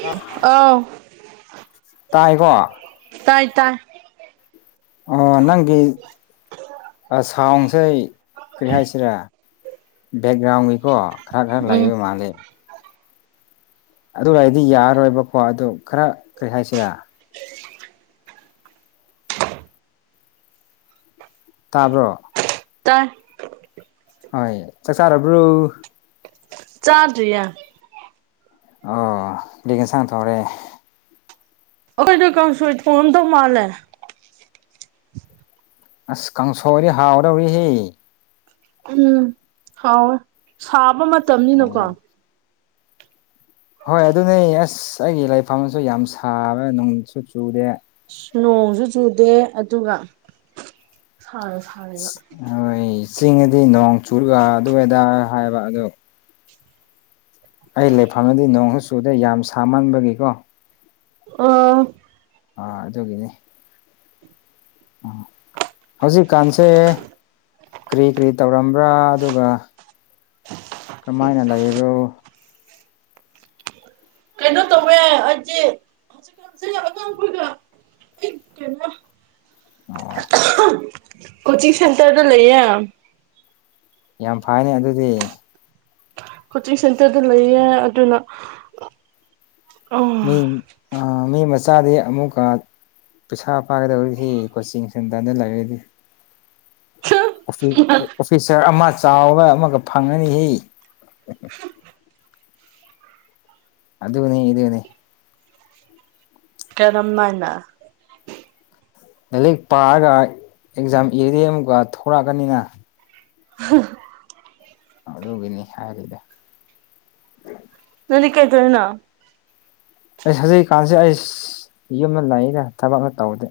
ꯇꯥ ꯑꯥꯎ ꯇꯥꯏꯀꯣ ꯇꯥꯏ ꯇꯥꯏ ꯑꯣ ꯅꯪꯒꯤ ꯑ ꯁꯥꯎꯟꯁꯦ ꯀꯔꯤ ꯍꯥꯏꯁꯤꯔꯥ ꯕꯦꯛꯒ꯭ꯔꯥꯎꯟꯒꯤ ꯀꯣ ꯈꯔ ꯈꯔ ꯎꯝ ꯂꯩꯕ ꯃꯥꯜꯂꯦ ꯑꯗꯨ ꯑꯣꯏꯔꯗꯤ ꯌꯥꯔꯣꯏꯕꯀꯣ ꯑꯗꯨ ꯈꯔ ꯀꯔꯤ ꯍꯥꯏꯁꯤꯔꯥ ꯇꯥꯕ꯭ꯔꯣ ꯇꯥꯏ ꯍꯣꯏ ꯆꯥꯛ ꯆꯥꯔꯕ꯭ꯔꯣ ꯆꯥꯗꯔ꯭ꯤꯌꯦ ꯑ ꯀꯔꯤ ꯑꯦꯟꯁꯥꯡ ꯊꯣꯡꯉꯦ ꯑꯩꯈꯣꯏꯗꯣ ꯀꯥꯡꯁꯣꯏ ꯊꯣꯡꯉꯝꯗꯧ ꯃꯥꯜꯂꯦ ꯑꯁ ꯀꯥꯡꯁꯣꯏꯗꯤ ꯍꯥꯎꯗꯣꯔꯤꯍꯦ ꯎꯝ ꯍꯥꯎꯋꯦ ꯁꯥꯕ ꯃꯇꯝꯅꯤꯅꯀꯣ ꯑꯣ ꯍꯣꯏ ꯑꯗꯨꯅꯦ ꯑꯁ ꯑꯩꯒꯤ ꯂꯩꯐꯝꯁꯨ ꯌꯥꯝ ꯁꯥꯕ ꯅꯨꯡꯁꯨ ꯆꯨꯗꯦ ꯅꯣꯡꯁꯨ ꯆꯨꯗꯦ ꯑꯗꯨꯒ ꯁꯥꯅ ꯁꯥꯔꯤꯕ ꯍꯣꯏ ꯆꯤꯡꯗꯤ ꯅꯣꯡ ꯆꯨꯔꯒ ꯑꯗꯨꯗꯥ ꯍꯥꯏꯕ ꯑꯗꯣ ꯑꯩ ꯂꯩꯐꯝꯅꯗꯤ ꯅꯣꯡꯁꯨꯨ ꯆꯨꯗꯦ ꯌꯥꯝ ꯁꯥꯃꯟꯕꯒꯤꯀꯣ ꯑꯣ ꯑꯥ ꯑꯗꯨꯒꯤꯅꯤ ꯎ ꯍꯧꯖꯤꯛꯀꯥꯟꯁꯦ ꯀꯔꯤ ꯀꯔꯤ ꯇꯧꯔꯝꯕ꯭ꯔꯥ ꯑꯗꯨꯒ ꯀꯃꯥꯏꯅ ꯂꯩꯕ꯭ꯔꯣ ꯀꯩꯅꯣ ꯇꯧꯋꯦ ꯑꯩꯗꯤ [unintelligible] [unintelligible] ꯀꯣꯆꯤꯡ ꯁꯦꯟꯇ꯭ꯔꯗ ꯂꯩꯌꯦ ꯌꯥꯝ ꯐꯩꯅꯦ ꯑꯗꯨꯗꯤ ꯀꯣꯆꯤꯡ ꯁꯦꯟꯇ꯭ꯔꯗ ꯂꯩꯌꯦ ꯑꯗꯨꯅ ꯃꯤ ꯑ ꯃꯤ ꯃꯁꯥꯗꯤ ꯑꯃꯨꯛꯀ ꯄꯩꯁꯥ ꯄꯥꯏꯒꯗꯧꯔꯤꯁꯤ ꯀꯣꯆꯤꯡ ꯁꯦꯟꯇꯔꯗ ꯂꯩꯔꯗꯤ ꯑꯣꯐꯤ ꯑꯣꯐꯤꯁꯥꯔ ꯑꯃ ꯆꯥꯎꯔ ꯑꯃꯒ ꯐꯪꯉꯅꯤꯍꯦ ꯑꯗꯨꯅꯦ ꯏꯗꯨꯅꯦ ꯀꯔꯝꯃꯥꯏꯅ ꯂꯥꯏꯔꯤꯛ ꯄꯥꯔꯒ ꯑꯦꯛꯖꯥꯝ ꯏꯔꯗꯤ ꯑꯃꯨꯛꯀ ꯊꯣꯔꯛꯑꯅꯤꯅ ꯍꯥꯡ ꯑꯗꯨꯒꯤꯅꯤ ꯍꯥꯏꯔꯤꯗꯣ ꯅꯪꯗꯤ ꯀꯩꯗꯧꯔꯤꯅꯣ ꯑꯩ ꯍꯧꯖꯤꯛ ꯀꯥꯟꯖꯦ ꯑꯩꯁ ꯌꯨꯝꯃ ꯂꯩꯏꯗ ꯊꯕꯛꯅ ꯇꯧꯗꯦ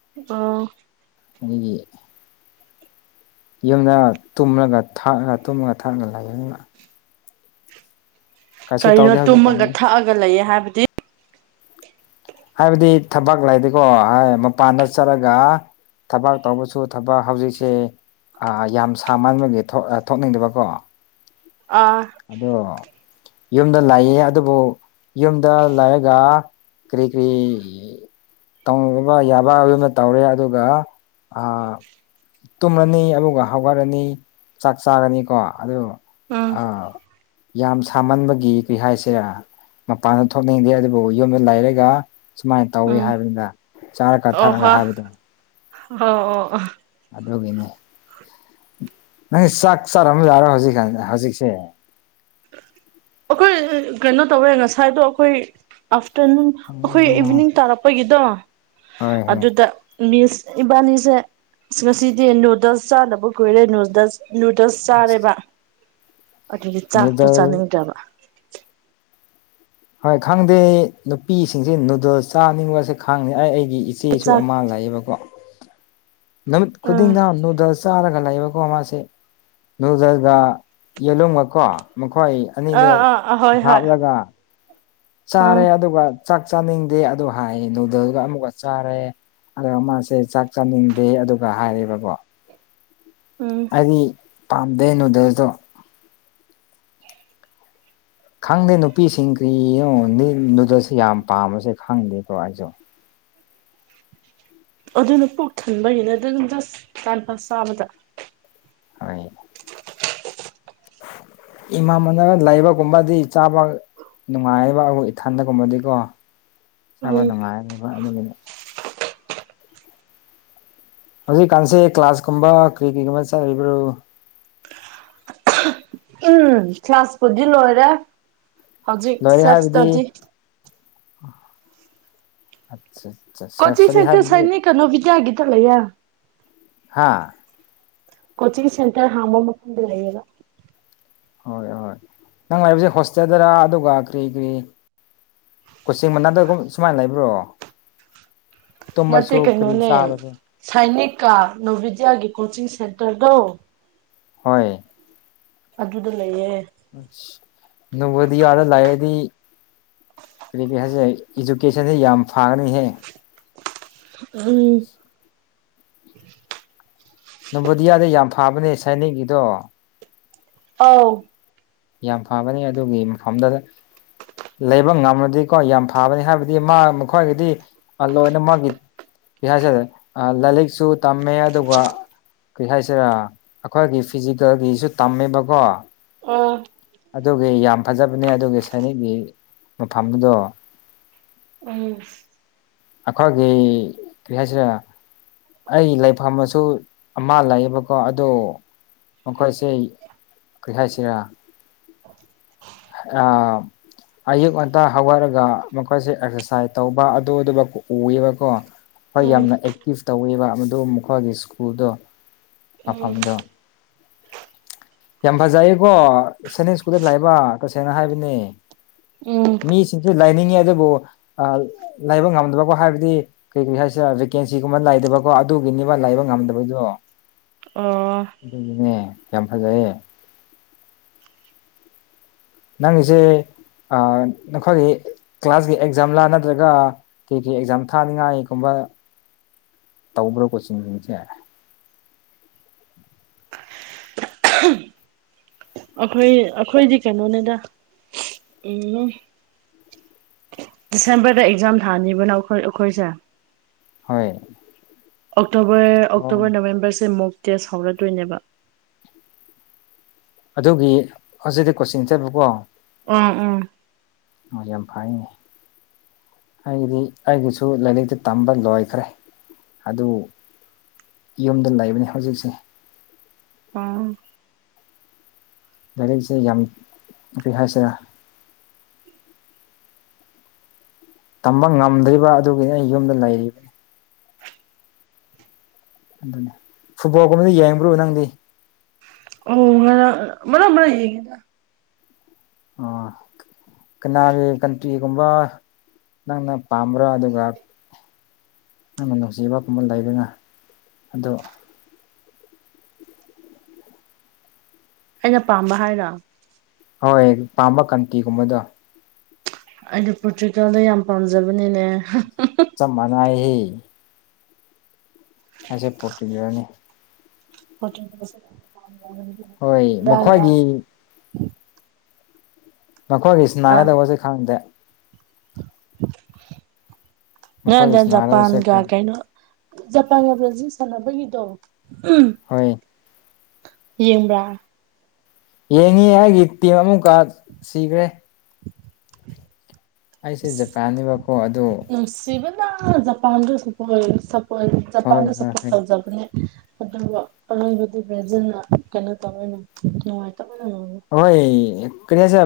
[unintelligible] [unintelligible] ꯌꯨꯝꯗ ꯇꯨꯝꯔꯒ ꯊꯥꯛꯑ ꯇꯨꯝꯃ ꯊꯥꯛꯂ ꯂꯩꯥꯕꯅꯤꯅ ꯀꯩꯁꯨ ꯀꯔꯤꯅꯣ ꯇꯧꯗꯦ ꯇꯨꯝꯃꯒ ꯍꯧꯖꯤꯛꯀꯥꯟꯗꯤ ꯊꯛꯑꯒ ꯂꯩꯌꯦ ꯍꯥꯏꯕꯗꯤ ꯍꯥꯏꯕꯗꯤ ꯊꯕꯛ ꯂꯩꯗꯦꯒꯣ ꯃꯄꯥꯟꯗ ꯆꯠꯂꯒ ꯊꯕꯥꯛ ꯇꯧꯕꯁꯨ ꯊꯕꯥꯛ ꯍꯧꯖꯤꯛꯁꯦ ꯑꯥ ꯌꯥꯝ ꯁꯥꯃꯟꯕꯒꯤ ꯊꯣ ꯑꯥ ꯊꯣꯛꯅꯤꯡꯗꯕꯀꯣ ꯑꯥ ꯑꯗꯣ ꯌꯨꯝꯗ ꯂꯩꯌꯦ ꯑꯗꯨꯕꯨ ꯌꯨꯝꯗ ꯂꯩꯔꯒ ꯀꯔꯤ ꯀꯔꯤ ꯇꯧꯕ ꯌꯥꯕ ꯑꯗꯨꯅ ꯇꯧꯔꯦ ꯑꯗꯨꯒ ꯇꯨꯝꯃꯅꯤ ꯑꯗꯨꯒ ꯍꯧꯒꯠꯂꯅꯤ ꯆꯥꯛ ꯆꯥꯔꯅꯤꯀꯣ ꯑꯗꯨ ꯎꯝ ꯑ ꯌꯥꯝ ꯁꯥꯃꯟꯕꯒꯤ ꯀꯔꯤ ꯍꯥꯏꯁꯤꯔꯥ ꯃꯄꯥꯟꯗ ꯊꯣꯛꯅꯤꯡꯗꯦ ꯑꯗꯨꯕꯨ ꯌꯨꯝꯗ ꯂꯩꯔꯒ ꯁꯨꯃꯥꯏꯅ ꯇꯧꯋꯤ ꯎꯝ ꯍꯥꯏꯕꯅꯤꯅ ꯆꯥꯔꯒ ꯊꯛꯑꯒ ꯍꯣ ꯍꯥꯏꯕꯗꯨ ꯎꯍꯣ ꯑꯣ ꯑꯣ ꯑꯗꯨꯒꯤꯅꯤ ꯅꯪ ꯆꯥꯛ ꯆꯥꯔꯝꯕ ꯌꯥꯔꯣꯏ ꯍꯧꯖꯤꯛꯀꯥꯟ ꯍꯧꯖꯤꯛꯁꯦ ꯑꯈꯣꯏ ꯀꯩꯅꯣ ꯇꯧꯋꯦ ꯉꯁꯥꯏꯗꯣ ꯑꯈꯣꯏ ꯑꯥꯐꯇꯔꯅꯨꯟ ꯑꯈꯣꯏ ꯎꯝ ꯏꯚꯤꯅꯤꯡ ꯇꯥꯔꯛꯄꯒꯤꯗꯣ ꯍꯣꯏ ꯍꯣꯏ ꯑꯗꯨꯗ ꯃꯤꯁ ꯏꯕꯥꯅꯤꯁꯦ ꯑꯁ ꯉꯁꯤꯗꯤ ꯅꯨꯗꯜꯁ ꯆꯥꯅꯕ ꯀꯨꯏꯔꯦ ꯅꯨꯗꯜꯁ ꯅꯨꯗꯜꯁ ꯆꯥꯔꯦꯕ ꯑꯗꯨꯒꯤ ꯆꯥꯛꯇꯣ ꯅꯨꯗꯜ ꯆꯥꯅꯤꯡꯗꯔ꯭ ꯕ ꯍꯣꯏ ꯈꯪꯗꯦ ꯅꯨꯄꯤꯁꯤꯡꯁꯦ ꯅꯨꯗꯜ ꯆꯥꯅꯤꯡꯕꯁꯦ ꯈꯪꯅꯤ ꯑꯩ ꯑꯩꯒꯤ ꯏ ꯆꯦꯁꯨ ꯆꯥꯛ ꯑꯃꯥ ꯂꯩꯌꯦꯕꯀꯣ ꯅꯨꯃꯤꯠ ꯎꯝ ꯈꯨꯗꯤꯡꯗ ꯅꯨꯗꯜꯁ ꯆꯥꯔꯒ ꯂꯩꯏꯕꯀꯣ ꯃꯥꯁꯦ ꯅꯨꯗꯜꯒ ꯌꯦꯂꯨꯝꯒ ꯀꯣ ꯃꯈꯣꯏ ꯑꯅꯤꯗ ꯑꯥ ꯑꯥ ꯑꯥ ꯍꯣꯏ ꯍꯣꯏ ꯍꯥꯞꯂꯒ ꯆꯥꯔꯦ ꯎꯝ ꯑꯗꯨꯒ ꯆꯥꯛ ꯆꯥꯅꯤꯡꯗꯦ ꯑꯗꯨ ꯍꯥꯏꯌꯦ ꯅꯨꯗꯜꯒ ꯑꯃꯨꯛꯒ ꯆꯥꯔꯦ ꯑꯗ ꯃꯥꯁꯦ ꯆꯥꯛ ꯆꯥꯅꯤꯡꯗꯦ ꯑꯗꯨꯒ ꯍꯥꯏꯔꯦꯕꯀꯣ ꯎꯝ ꯑꯩꯗꯤ ꯄꯥꯝꯗꯦ ꯅꯨꯗꯜꯁꯇꯣ ꯈꯪꯗꯦ ꯅꯨꯄꯤꯁꯤꯡ ꯀꯔꯤꯌꯣ ꯅꯤ ꯅꯨꯗꯜꯁꯁꯤ ꯌꯥꯝ ꯄꯥꯝꯕꯁꯦ ꯈꯪꯗꯦꯀꯣ ꯑꯩꯁꯨ ꯑꯗꯨꯅ ꯄꯨꯛ ꯊꯟꯕꯒꯤꯅꯦ ꯑꯗꯨ ꯗꯨꯝ ꯖꯁ ꯇꯥꯏꯝ ꯄꯥꯁ ꯆꯥꯕꯗ ꯍꯣꯏ ꯏꯃꯥ ꯃꯅ ꯂꯩꯕꯒꯨꯝꯕꯗꯤ ꯆꯥꯕ ꯅꯨꯉꯥꯏꯌꯦꯕ ꯑꯒꯣ ꯏꯊꯟꯗꯒꯨꯝꯕꯗꯤꯀꯣ ꯆꯥꯕ ꯎꯝ ꯅꯨꯉꯥꯏꯕ ꯑꯗꯨꯒꯤꯅꯤ ꯍꯧꯖꯤꯛꯀꯥꯟꯁꯦ ꯀ꯭ꯂꯥꯁꯀꯨꯝꯕ ꯀꯔꯤ ꯀꯔꯤꯒꯨꯝꯕ ꯆꯠꯂꯤꯕ꯭ꯔꯣ ꯎꯝ ꯀ꯭ꯂꯥꯁꯄꯨꯗꯤ ꯂꯣꯏꯔꯦ ꯍꯧꯖꯤꯛ ꯂꯣꯏꯔꯦ ꯁꯦꯜꯐ ꯍꯥꯏꯕꯗꯤ ꯏꯁꯇꯗꯤ ꯑꯠꯆꯠ ꯆꯠ ꯀꯣꯆꯤꯡ ꯁꯦꯟꯇꯔ ꯁꯥꯏꯅꯤꯛ ꯀ ꯅꯣꯕꯤꯗꯌꯥꯒꯤꯗ ꯂꯩꯔ ꯍꯥꯥ ꯀꯣꯆꯤꯡ ꯁꯦꯟꯇꯔ ꯍꯥꯡꯕ ꯃꯐꯝꯗ ꯂꯩꯌꯦꯕ ꯍꯣꯏ ꯍꯣꯏ ꯅꯪ ꯂꯩꯕꯖꯦ ꯍꯣꯁꯇꯦꯜꯗꯔ ꯑꯗꯨꯒ ꯀꯔꯤ ꯀꯔꯤ ꯀꯣꯆꯤꯡ ꯃꯅꯥꯛꯗꯒꯨꯝ ꯁꯨꯃꯥꯏ ꯂꯩꯕ꯭ꯔꯣ ꯇꯨꯝꯃꯁꯨ ꯀꯔꯤ ꯆꯥꯕꯁꯨ ꯁꯥꯏꯅꯤꯛꯀꯥ ꯅꯣꯚꯤꯗ꯭ꯌꯥꯒꯤ ꯀꯣꯆꯤꯡ ꯁꯦꯟꯇꯔꯗꯣ ꯍꯣꯏ ꯑꯗꯨꯗ ꯂꯩꯌꯦ ꯑꯁ ꯅꯣꯚꯣꯗꯤꯌꯥꯗ ꯂꯥꯏꯔꯗꯤ ꯀꯔꯤꯒꯤ ꯍꯥꯏꯁꯤꯔ ꯏꯖꯨꯀꯦꯁꯟꯗ ꯌꯥꯝ ꯐꯥꯔꯅꯤꯍꯦ ꯎꯝ ꯅꯣꯚꯣꯗꯤꯌꯥꯗ ꯌꯥꯝ ꯐꯥꯕꯅꯦ ꯁꯥꯏꯅꯤꯛꯒꯤꯗꯣ ꯑꯧ ꯌꯥꯝ ꯐꯕꯅꯦ ꯑꯗꯨꯒꯤ ꯃꯐꯝꯗꯨꯗ ꯂꯩꯕ ꯉꯝꯂꯗꯤꯀꯣ ꯌꯥꯝ ꯐꯕꯅꯤ ꯍꯥꯏꯕꯗꯤ ꯃꯥ ꯃꯈꯣꯏꯒꯤꯗꯤ ꯑ ꯂꯣꯏꯅ ꯃꯥꯒꯤ ꯀ꯭ꯔꯤ ꯍꯥꯏꯁꯤꯔ ꯑ ꯂꯥꯏꯂꯤꯛꯁꯨ ꯇꯝꯃꯦ ꯑꯗꯨꯒ ꯀꯩ ꯍꯥꯏꯁꯤꯔꯥ ꯑꯈꯣꯏꯒꯤ ꯐꯤꯖꯤꯀꯦꯜꯒꯤꯁꯨ ꯇꯝꯃꯦꯕꯀꯣ ꯎꯝ ꯑꯗꯨꯒꯤ ꯌꯥꯝ ꯐꯖꯕꯅꯦ ꯑꯗꯨꯒꯤ ꯁꯥꯏꯅꯤꯛꯒꯤ ꯃꯐꯝꯗꯣ ꯎꯝ ꯑꯈꯣꯏꯒꯤ ꯀ꯭ꯔꯤ ꯍꯥꯏꯁꯤꯔ ꯑꯩ ꯂꯩꯐꯝꯃꯁꯨ ꯑꯃ ꯂꯩꯌꯦꯕꯀꯣ ꯑꯗꯣ ꯃꯈꯣꯏꯁꯦ ꯀꯩ ꯍꯥꯏꯁꯤꯔꯥ ꯑꯥ ꯑꯌꯨꯛ ꯉꯟꯇ ꯍꯧꯒꯠꯂꯒ ꯃꯈꯣꯏꯁꯦ ꯑꯦꯛꯁꯔꯁꯥꯏ ꯇꯧꯕ ꯑꯗꯨ ꯑꯗꯨꯃꯛ ꯎꯋꯦꯕꯀꯣ ꯑꯣꯏ ꯎꯝ ꯌꯥꯝꯅ ꯑꯦꯛꯇꯤꯞ ꯇꯧꯋꯦꯕ ꯃꯗꯨ ꯃꯈꯣꯏꯒꯤ ꯁ꯭ꯀꯨꯜꯗꯣ ꯎꯝ ꯃꯐꯝꯗꯣ ꯌꯥꯝ ꯐꯖꯩꯌꯦꯀꯣ ꯁꯥꯏꯅꯤꯛ ꯁ꯭ꯀꯨꯜꯗ ꯂꯥꯏꯕ ꯇꯁꯦꯡꯅ ꯍꯥꯏꯕꯅꯦ ꯎꯝ ꯃꯤꯁꯤꯡꯁꯨ ꯂꯩꯅꯤꯡꯉꯤ ꯑꯗꯨꯕꯨ ꯑ ꯂꯩꯕ ꯉꯝꯗꯕꯀꯣ ꯍꯥꯏꯕꯗꯤ ꯀꯩ ꯀꯩ ꯍꯥꯏꯁꯤꯔꯥ ꯚꯦꯀꯦꯟꯁꯤꯒꯨꯝꯕ ꯂꯩꯇꯕꯀꯣ ꯑꯗꯨꯒꯤꯅꯤꯕ ꯂꯩꯕ ꯉꯝꯗꯕꯗꯣ ꯑꯣ ꯑꯗꯨꯒꯤꯅꯦ ꯌꯥꯝ ꯐꯖꯩꯌꯦ ꯅꯪꯖꯦ ꯑ ꯅꯈꯣꯏꯒꯤ ꯀ꯭ꯂꯥꯁꯀꯤ ꯑꯦꯛꯖꯥꯝꯂꯥ ꯅꯠꯇ꯭ꯔꯒ ꯀꯩ ꯀꯩ ꯑꯦꯛꯖꯥꯝ ꯊꯥꯅꯤꯡꯉꯥꯏꯒꯨꯝꯕ ꯇꯧꯕ꯭ꯔꯥ ꯀꯣꯆꯤꯡꯁꯤꯡꯁꯦ ꯑꯈꯣꯏ ꯑꯈꯣꯏꯗꯤ ꯀꯩꯅꯣꯅꯤꯗ ꯎꯝ ꯗꯤꯁꯦꯝꯕꯔꯗ ꯑꯦꯛꯖꯥꯝ ꯊꯥꯅꯤꯕ ꯅꯥꯎ ꯑꯈꯣꯏ ꯑꯈꯣꯏꯁꯦ ꯍꯣꯏ ꯑꯣꯛꯇꯣꯕꯔ ꯑꯣ ꯑꯣꯛꯇꯣꯕꯔ ꯅꯕꯦꯝꯕꯔꯁꯦ ꯃꯣꯛ ꯇꯦꯁ ꯍꯧꯔꯗꯣꯏꯅꯦꯕ ꯑꯗꯨꯒꯤ ꯍꯧꯖꯤꯛꯇꯤ ꯀꯣꯆꯤꯡ ꯆꯠꯄꯀꯣ ꯑꯝ ꯎꯝ ꯑꯣ ꯌꯥꯝ ꯐꯥꯏꯌꯦꯅꯦ ꯑꯩꯒꯤꯗꯤ ꯑꯩꯒꯤꯁꯨ ꯂꯥꯏꯔꯤꯛꯇꯤ ꯇꯝꯕ ꯂꯣꯏꯈ꯭ꯔꯦ ꯑꯗꯨ ꯌꯨꯝꯗ ꯂꯩꯕꯅꯤ ꯍꯧꯖꯤꯛꯁꯦ ꯎꯝ ꯂꯥꯏꯔꯤꯛꯁꯦ ꯌꯥꯝ ꯀ꯭ꯔꯤ ꯍꯥꯏꯁꯤꯔ ꯇꯝꯕ ꯉꯝꯗ꯭ꯔꯤꯕ ꯑꯗꯨꯒꯤ ꯑꯩ ꯌꯨꯝꯗ ꯂꯩꯔꯤ ꯑꯗꯨꯅꯦ ꯐꯨꯠꯕꯣꯜꯒꯨꯝꯕꯗ ꯌꯦꯡꯕ꯭ꯔꯣ ꯅꯪꯗꯤ ꯎꯝ ꯉꯔꯥꯡ ꯃꯔꯛ ꯃꯔꯛ ꯌꯦꯡꯒꯤꯗ ꯑꯣ ꯀꯅꯥꯒꯤ ꯀꯟ ꯇꯤꯒꯨꯝꯕ ꯅꯪꯅ ꯄꯥꯝꯕ꯭ꯔꯥ ꯑꯗꯨꯒ ꯅꯪꯅ ꯅꯨꯡꯁꯤꯕꯒꯨꯝꯕ ꯂꯩꯗꯅ ꯑꯗꯨ ꯑꯩꯅ ꯄꯥꯝꯕ ꯍꯥꯏꯔꯣ ꯍꯣꯏ ꯄꯥꯝꯕ ꯀꯟꯇꯤꯒꯨꯝꯕꯗꯣ ꯑꯩꯗꯤ ꯄꯣꯔꯇꯨꯀꯦꯜꯗꯨ ꯌꯥꯝ ꯄꯥꯝꯖꯕꯅꯤꯅꯦ ꯆꯞ ꯃꯅꯩꯌꯦ ꯑꯁꯨ ꯄꯣꯇꯨꯒꯜꯅꯤ ꯍꯣ [unintelligible] ꯍꯣꯏ ꯃꯈꯣꯏꯒꯤ ꯃꯈꯣꯏꯒꯤ ꯑ ꯁꯤꯅꯥꯒꯗꯧꯕꯁ‌ꯦ ꯈꯪꯗꯦ ꯃ‌ꯦꯠ ꯃꯈꯣꯏꯒꯤ ꯏꯟ ꯁꯅꯥꯒꯗꯧꯕꯁꯦ ꯖꯄꯥꯟꯒ ꯀꯩꯅꫭ ꯖꯄꯥꯟꯒꯥ ꯕ꯭ꯔꯥꯖꯤꯟ ꯁꯥꯟꯅꯕꯒꯤꯗꯣ ꯎꯝ ꯍꯣꯏ ꯌꯦꯡꯕ꯭ꯔꯥ ꯌꯦꯡꯉꯤ ꯑꯩꯒꯤ ꯇꯤꯝ ꯑꯃꯨꯛꯀ ꯁꯤꯈ꯭ꯔꯦ [inaudible] ꯑꯩꯁꯦ ꯖꯄꯥꯟꯅꯦꯕꯀꯣ ꯑꯗꯣ ꯅꯨꯡꯁꯤꯕꯅ ꯖꯄꯥꯟꯗꯨ ꯁꯄꫭꯔꯠ ꯍꯣꯏ ꯖꯄꯥꯟꯗ ꯍꯣꯏ ꯁꯄꯣꯔꯠ ꯍꯣꯏ ꯇꯧꯖꯕꯅꯦ ꯑꯗꯨꯒ ꯑꯔꫭꯏꯕꯗꯤ ꯕ꯭ꯔꯥꯖꯤꯜꯅ ꯀꯩꯅꯣ ꯇꯧꯋꯅ ꯅꯨꯡꯉꯥꯏꯇꯕꯅꯥ ꯂꫭꯏꯔꫭ ꯍꯣꯏ ꯀꯔꯤ ꯍꯥꯏꯁꯤ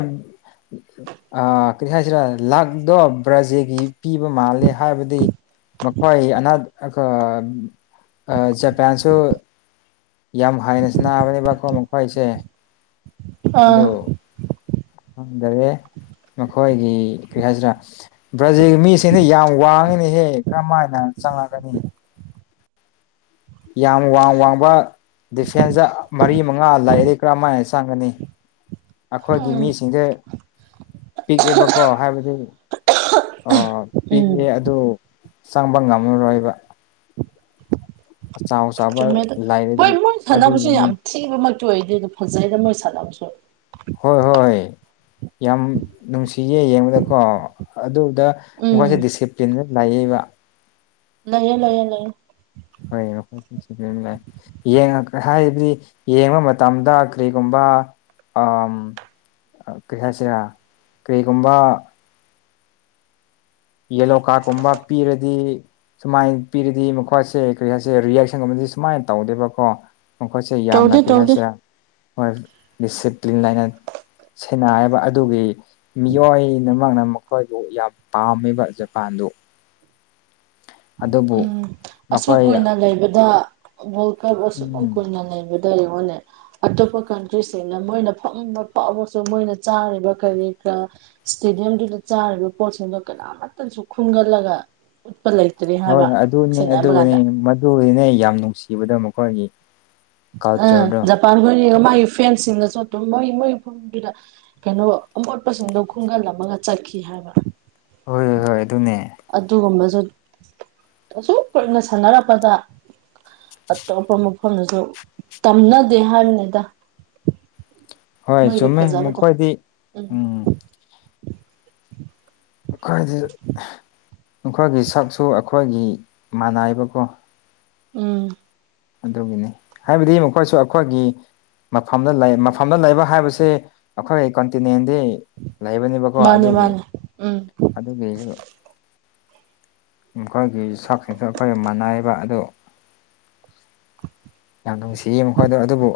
ꯑꯥ ꯀꯔꯤ ꯍꯥꯏꯁꯤꯔꯥ ꯂꯥꯛꯗꯣ ꯕ꯭ꯔꯥꯖꯤꯜꯒꯤ ꯄꯤꯕ ꯃꯥꯂꯦ ꯍꯥꯏꯕꯗꯤ ꯃꯈꯣꯏ ꯑꯅꯥ [unintelligible] ꯑꯥ ꯖꯄꯥꯟꯁꯨꯣ ꯌꯥꯝ ꯍꯥꯏꯅ ꯁꯥꯅꯥꯕꯅꯦꯕꯀꯣ ꯃꯈꯣꯏꯁ‌ꯦ ꯑꯗꯨ ꯑꯥ ꯈꯪꯗꯔꯦ ꯃꯈꯣꯏꯒꯤ ꯀꯔꯤ ꯍꯥꯏꯁꯤꯔꯥ ꯕ꯭ꯔꯥꯖꯤꯜ ꯃꯤꯁꯤꯡꯗꯤ ꯌꯥꯝ ꯋꯥꯡꯉꯤꯅꯤꯍꯦ ꯀꯔꯝ ꯍꯥꯏꯅ ꯆꯪꯉꯛꯒꯅꯤ ꯌꯥꯝ ꯋꯥꯡ ꯋꯥꯡꯕ ꯗꯤꯐꯦꯟꯁꯇꯥ ꯃꯔꯤ ꯃꯉꯥ ꯂꯩꯔꯗꯤ ꯀꯔꯝꯥꯏꯅ ꯆꯪꯒꯅꯤ ꯑꯩꯈꯣꯏꯒꯤ ꯎꯝ ꯃꯤꯁꯤꯡꯗꯤ ꯄꯤꯛꯑꯦꯕꯀꯣ ꯍꯥꯏꯕꯗꯤ ꯑꯥ ꯄꯤꯛꯑꯦ ꯎꯝ ꯑꯗꯨ ꯆꯪꯕ ꯉꯝꯃꯔꯣꯏꯕ ꯑꯆꯥꯎ ꯑꯆꯥꯎꯕ ꯆꯨꯝꯃꯦ ꯑꯗꯣ ꯃꯣꯏ ꯂꯥꯏꯔꯗꯤ ꯃꯣꯏ ꯁꯥꯟꯅꯕꯁꯨ ꯑꯗꯨꯒꯤꯅꯤ ꯌꯥꯝ ꯊꯤꯕꯃꯛꯇꯤ ꯑꯣꯏꯗꯦ ꯑꯗꯨꯝ ꯐꯖꯩꯗ ꯃꯣꯏ ꯁꯥꯟꯅꯕꯁꯨ ꯍꯣꯏ ꯍꯣꯏ ꯌꯥꯝ ꯅꯨꯡꯁꯤꯌꯦ ꯌꯦꯡꯕꯗꯀꯣ ꯑꯗꯨꯒ ꯎꯝ ꯃꯈꯣꯏꯁꯦ ꯗꯤꯁꯤꯄ꯭ꯂꯤꯟꯗ ꯂꯩꯌ‌ꯦꯕ ꯂꯩꯌꯦ ꯂꯩꯌꯦ ꯂꯩꯌꯦ ꯍꯣꯏ [unintelligible] ꯌꯦꯡꯉꯛ ꯍꯥꯏꯕꯗꯤ ꯌꯦꯡꯕ ꯃꯇꯝꯗ ꯀꯔꯤꯒꯨꯝꯕ ꯑꯝ ꯀꯔꯤ ꯍꯥꯏꯁꯤꯔꯥ ꯀꯔꯤꯒꯨꯝꯕ ꯌꯦꯂꯣꯀꯥꯠ ꯀꯨꯝꯕ ꯄꯤꯔꯗꯤ ꯁꯨꯃꯥꯏꯅ ꯄꯤꯔꯗꯤ ꯃꯈꯣꯏꯁꯦ ꯀꯔꯤ ꯍꯥꯏꯁꯦ ꯔꯤꯌꯦꯁꯟꯒꯨꯝꯕꯗꯤ ꯁꯨꯃꯥꯏꯅ ꯇꯧꯗꯦꯕꯀꯣ ꯃꯈꯣꯏꯁꯦ ꯌꯥꯝꯅ ꯇꯧꯗꯦ ꯀꯩ ꯇꯧꯗꯦ ꯍꯥꯏꯁꯤꯔꯦ ꯃꯣꯏ ꯗꯤꯁꯤꯄ꯭ꯂꯤꯟ ꯂꯩꯅꯥ ꯁꯦꯅꯥ ꯍꯥꯏꯕ ꯑꯗꯨꯒꯤ ꯃꯤꯑꯣꯏꯅꯃꯛꯅ ꯃꯈꯣꯏꯕꯨ ꯌꯥꯝ ꯄꯥꯝꯃꯦꯕ ꯆꯥ ꯖꯄꯥꯟꯗꯣ ꯎꯝ ꯑꯁꯨꯛ ꯃꯈꯣꯏ ꯀꯨꯏꯅ ꯂꯩꯕꯗ ꯋꯥꯜꯀꯞ ꯑꯁꯨꯛ ꯎꯝ ꯀꯨꯏꯅ ꯂꯩꯕꯗ ꯗꯩꯅꯦ [unintelligible] ꯑꯇꯣꯞꯄ ꯀꯟꯇ꯭ꯔꯤꯁꯤꯡꯅ ꯃꯣꯏꯅ ꯐꯪꯕ ꯐꯥꯎꯕꯁꯨ ꯃꯣꯏꯅ ꯆꯥꯔꯤꯕ ꯀꯔꯤ ꯀꯔꯥ ꯏꯁꯇꯦꯗꯤꯌꯝꯗꯨꯗ ꯆꯥꯔꯤꯕ ꯄꯣꯠꯁꯤꯡꯗꯣ ꯀꯅꯥꯃꯇꯁꯨ ꯈꯨꯝꯒꯠꯂꯒ ꯎꯠꯄ ꯂꯩꯇ꯭ꯔꯤ ꯍꯥꯏꯕ ꯍꯣꯏ ꯑꯗꯨꯅꯦ ꯁꯦꯡꯅ ꯍꯥꯏꯕ ꯑꯗꯨꯒꯅꯦ ꯀꯥꯟꯗ ꯃꯗꯨꯒꯤꯅꯦ ꯌꯥꯝ ꯅꯨꯡꯁꯤꯕꯗꯣ ꯃꯈꯣꯏꯒꯤ ꯑꯥ ꯀꯜꯆꯔꯗꯣ ꯖꯄꯥꯟ ꯍꯣꯏꯒ ꯃꯥꯒꯤ ꯐ꯭ꯔꯦꯟꯁꯁꯤꯡꯒꯁꯨ ꯑꯗꯨꯝ ꯃꯣꯏꯒꯤ ꯃꯣꯏꯒꯤ ꯃꯗꯨꯗ [unintelligible] ꯀꯩꯅꯣ ꯑꯃꯣꯠꯄꯁꯤꯡꯗꯣ ꯈꯨꯡꯒꯠ ꯂꯝꯃꯒ ꯆꯠꯈꯤ ꯍꯥꯏꯕ ꯍꯣꯏ ꯍꯣꯏ ꯑꯗꯨꯅꯦ ꯑꯗꯨꯒꯨꯝꯕꯁꯨ ꯑꯁꯨꯛ ꯀꯨꯏꯅ ꯁꯥꯟꯅꯔꯛꯄꯗ ꯑꯇꯣꯞꯄ ꯃꯐꯝꯗꯁꯨ ꯇꯝꯅꯗꯦ ꯍꯥꯏꯝꯅꯤꯗ ꯍꯣꯏ ꯆꯨꯝꯃꯦ ꯐꯖꯕꯗꯣ ꯃꯈꯣꯏꯗꯤ ꯎꯝ ꯑꯈꯣꯏꯗꯤ ꯑꯈꯣꯏꯒꯤ ꯁꯛꯁꯨ ꯑꯈꯣꯏꯒꯤ ꯃꯥꯟꯅꯥꯏꯕꯀꯣ ꯎꯝ ꯑꯗꯨꯒꯤꯅꯤ ꯍꯥꯏꯕꯗꯤ ꯃꯈꯣꯏꯁꯨ ꯑꯈꯣꯏꯒꯤ ꯃꯐꯝꯗ ꯂꯩ ꯃꯐꯝꯗ ꯂꯩꯕ ꯍꯥꯏꯕꯁꯤ ꯑꯈꯣꯏ ꯀꯟꯇꯤꯅꯦꯟꯗꯤ ꯂꯩꯕꯅꯦꯕꯀꯣ ꯃꯥꯅꯦ ꯑꯗꯨꯒꯤ ꯃꯥꯅꯦ ꯎꯝ ꯑꯗꯨꯒꯤ ꯃꯈꯣꯏꯒꯤ ꯁꯥꯛꯁꯤꯡꯁꯨ ꯑꯈꯣꯏꯒ ꯃꯥꯟꯅꯥꯏꯕ ꯑꯗꯨ ꯌꯥꯝ ꯅꯨꯡꯁꯤꯌꯦ ꯃꯈꯣꯏꯗꯣ ꯑꯗꯨꯕꯨ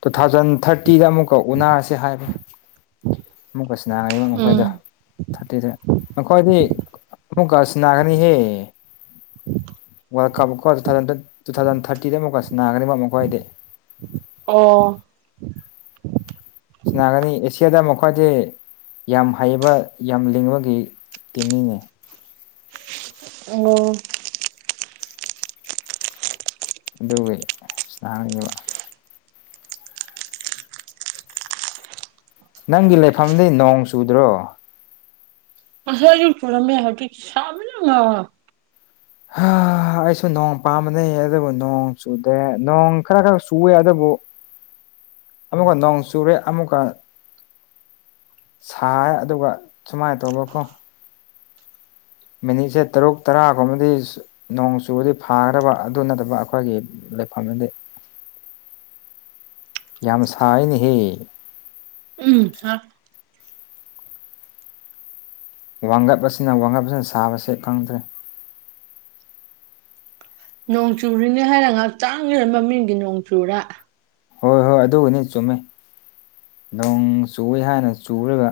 ꯇꯨ ꯊꯥꯎꯖꯟ ꯊꯥꯔꯇꯤꯗ ꯑꯃꯨꯛꯀ ꯎꯅꯔꯁꯦ ꯍꯥꯏꯕ ꯑꯃꯨꯛꯀ ꯁꯥꯟꯅ [unintelligible] ꯎꯝ ꯃꯈꯣꯏꯗ ꯊꯥꯔꯇꯤꯗ ꯑꯈ‌ꯣꯏꯗꯤ ꯑꯃꯨꯛꯀ ꯁꯥꯟꯅꯒꯅꯤꯍꯦ ꯋꯥꯔꯜ ꯀꯞꯀ‌ꯣ ꯇꯨꯊꯥꯎꯖꯟ ꯇꯨꯊꯥꯎꯖꯟ ꯊꯥꯔꯇꯤꯗ ꯑꯃꯨꯛꯀ ꯁꯥꯟꯅꯒꯅꯤꯕ ꯃꯈꯣꯏꯗꯤ ꯑꯣ ꯁꯥꯟꯅꯒꯅꯤ ꯑꯦꯁꯤꯌꯥꯗ ꯃꯈꯣꯏꯗꯤ ꯌꯥꯝ ꯍꯩꯕ ꯌꯥꯝ ꯂꯤꯡꯕꯒꯤ ꯇꯤꯝꯅꯤꯅꯦ ꯑꯣ ꯑꯗꯨꯒꯤ ꯁꯥꯟꯅꯒꯅꯤꯕ ꯅꯪꯒꯤ ꯂꯩꯐꯝꯗꯤ ꯅꯣꯡ ꯆꯨꯗ꯭ꯔꯣ ꯉꯁꯥꯏꯗꯤ ꯆꯨꯔꯝꯃꯦ ꯍꯧꯖꯤꯛ ꯁꯥꯕꯅ ꯉꯥꯎꯔꯦ ꯍꯥ ꯑꯩꯁꯨ ꯅꯣꯡ ꯄꯥꯝꯕꯅꯦ ꯑꯗꯨꯕꯨ ꯅꯣꯡ ꯆꯨꯗꯦ ꯅꯣꯡ ꯈꯔ ꯈꯔ ꯆꯨꯋꯦ ꯑꯗꯨꯕꯨ ꯑꯃꯨꯛꯀ ꯅꯣꯡ ꯆꯨꯨꯔꯦ ꯑꯃꯨꯛꯀ ꯁꯥꯏꯌ‌ꯦ ꯑꯗꯨꯒ ꯁꯨꯃꯥꯏꯅ ꯇꯧꯕ ꯀꯣ ꯃꯤꯅꯤꯠꯁꯦ ꯇꯔꯨꯛ ꯇꯔꯥꯒꯨꯝꯕꯗꯤ ꯅꯣꯡ ꯆꯨꯔꯗꯤ ꯐꯥꯒꯗꯕ ꯑꯗꯨ ꯅꯠꯇꯕ ꯑꯈꯣꯏꯒꯤ ꯂꯩꯐꯝꯗꯗꯤ ꯌꯥꯝ ꯁꯥꯏꯅ‌ꯦꯍꯦ ꯎꯝ ꯁꯥꯏ ꯋꯥꯡꯒꯞꯄꯁꯤꯅ ꯋꯥꯡꯒꯞꯄꯁꯤꯅ ꯁꯥꯕꯁꯦ ꯈꯪꯗ꯭ꯔꯦ ꯅꯣꯡ ꯆꯨꯔꯤꯅꯦ ꯍꯥꯏꯔ ꯉꯥꯏꯇꯪꯒꯤ ꯃꯃꯤꯡꯒꯤ ꯅꯣꯡꯆꯨꯔꯦ ꯍꯣꯏ ꯍꯣꯏ ꯑꯗꯨꯒꯅꯤ ꯆꯨꯝꯃꯦ ꯅꯣꯡ ꯆꯨꯏꯋꯦ ꯍꯥꯏꯅ ꯆꯨꯔꯒ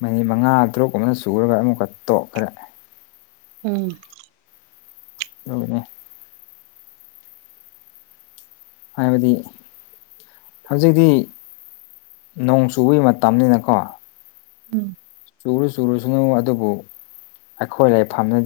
ꯃꯤꯅꯤꯠ ꯃꯉꯥ ꯇꯔꯨꯛꯀꯨꯝꯕꯅ ꯆꯨꯔꯒ ꯑꯃꯨꯛꯀ ꯇꯣꯛꯈ꯭ꯔꯦ ꯎꯝ ꯗꯨꯒꯤꯅꯦ ꯍꯥꯏꯕꯗꯤ ꯍꯧꯖꯤꯛꯇꯤ ꯅꯣꯡ ꯆꯨꯕꯒꯤ ꯃꯇꯝꯅꯤꯅꯀꯣ ꯎꯝ ꯆꯨꯔꯨ ꯆꯨꯔꯨꯁꯅꯨ ꯑꯗꯨꯕꯨ ꯑꯩꯈꯣꯏ ꯂꯩꯐꯝꯅ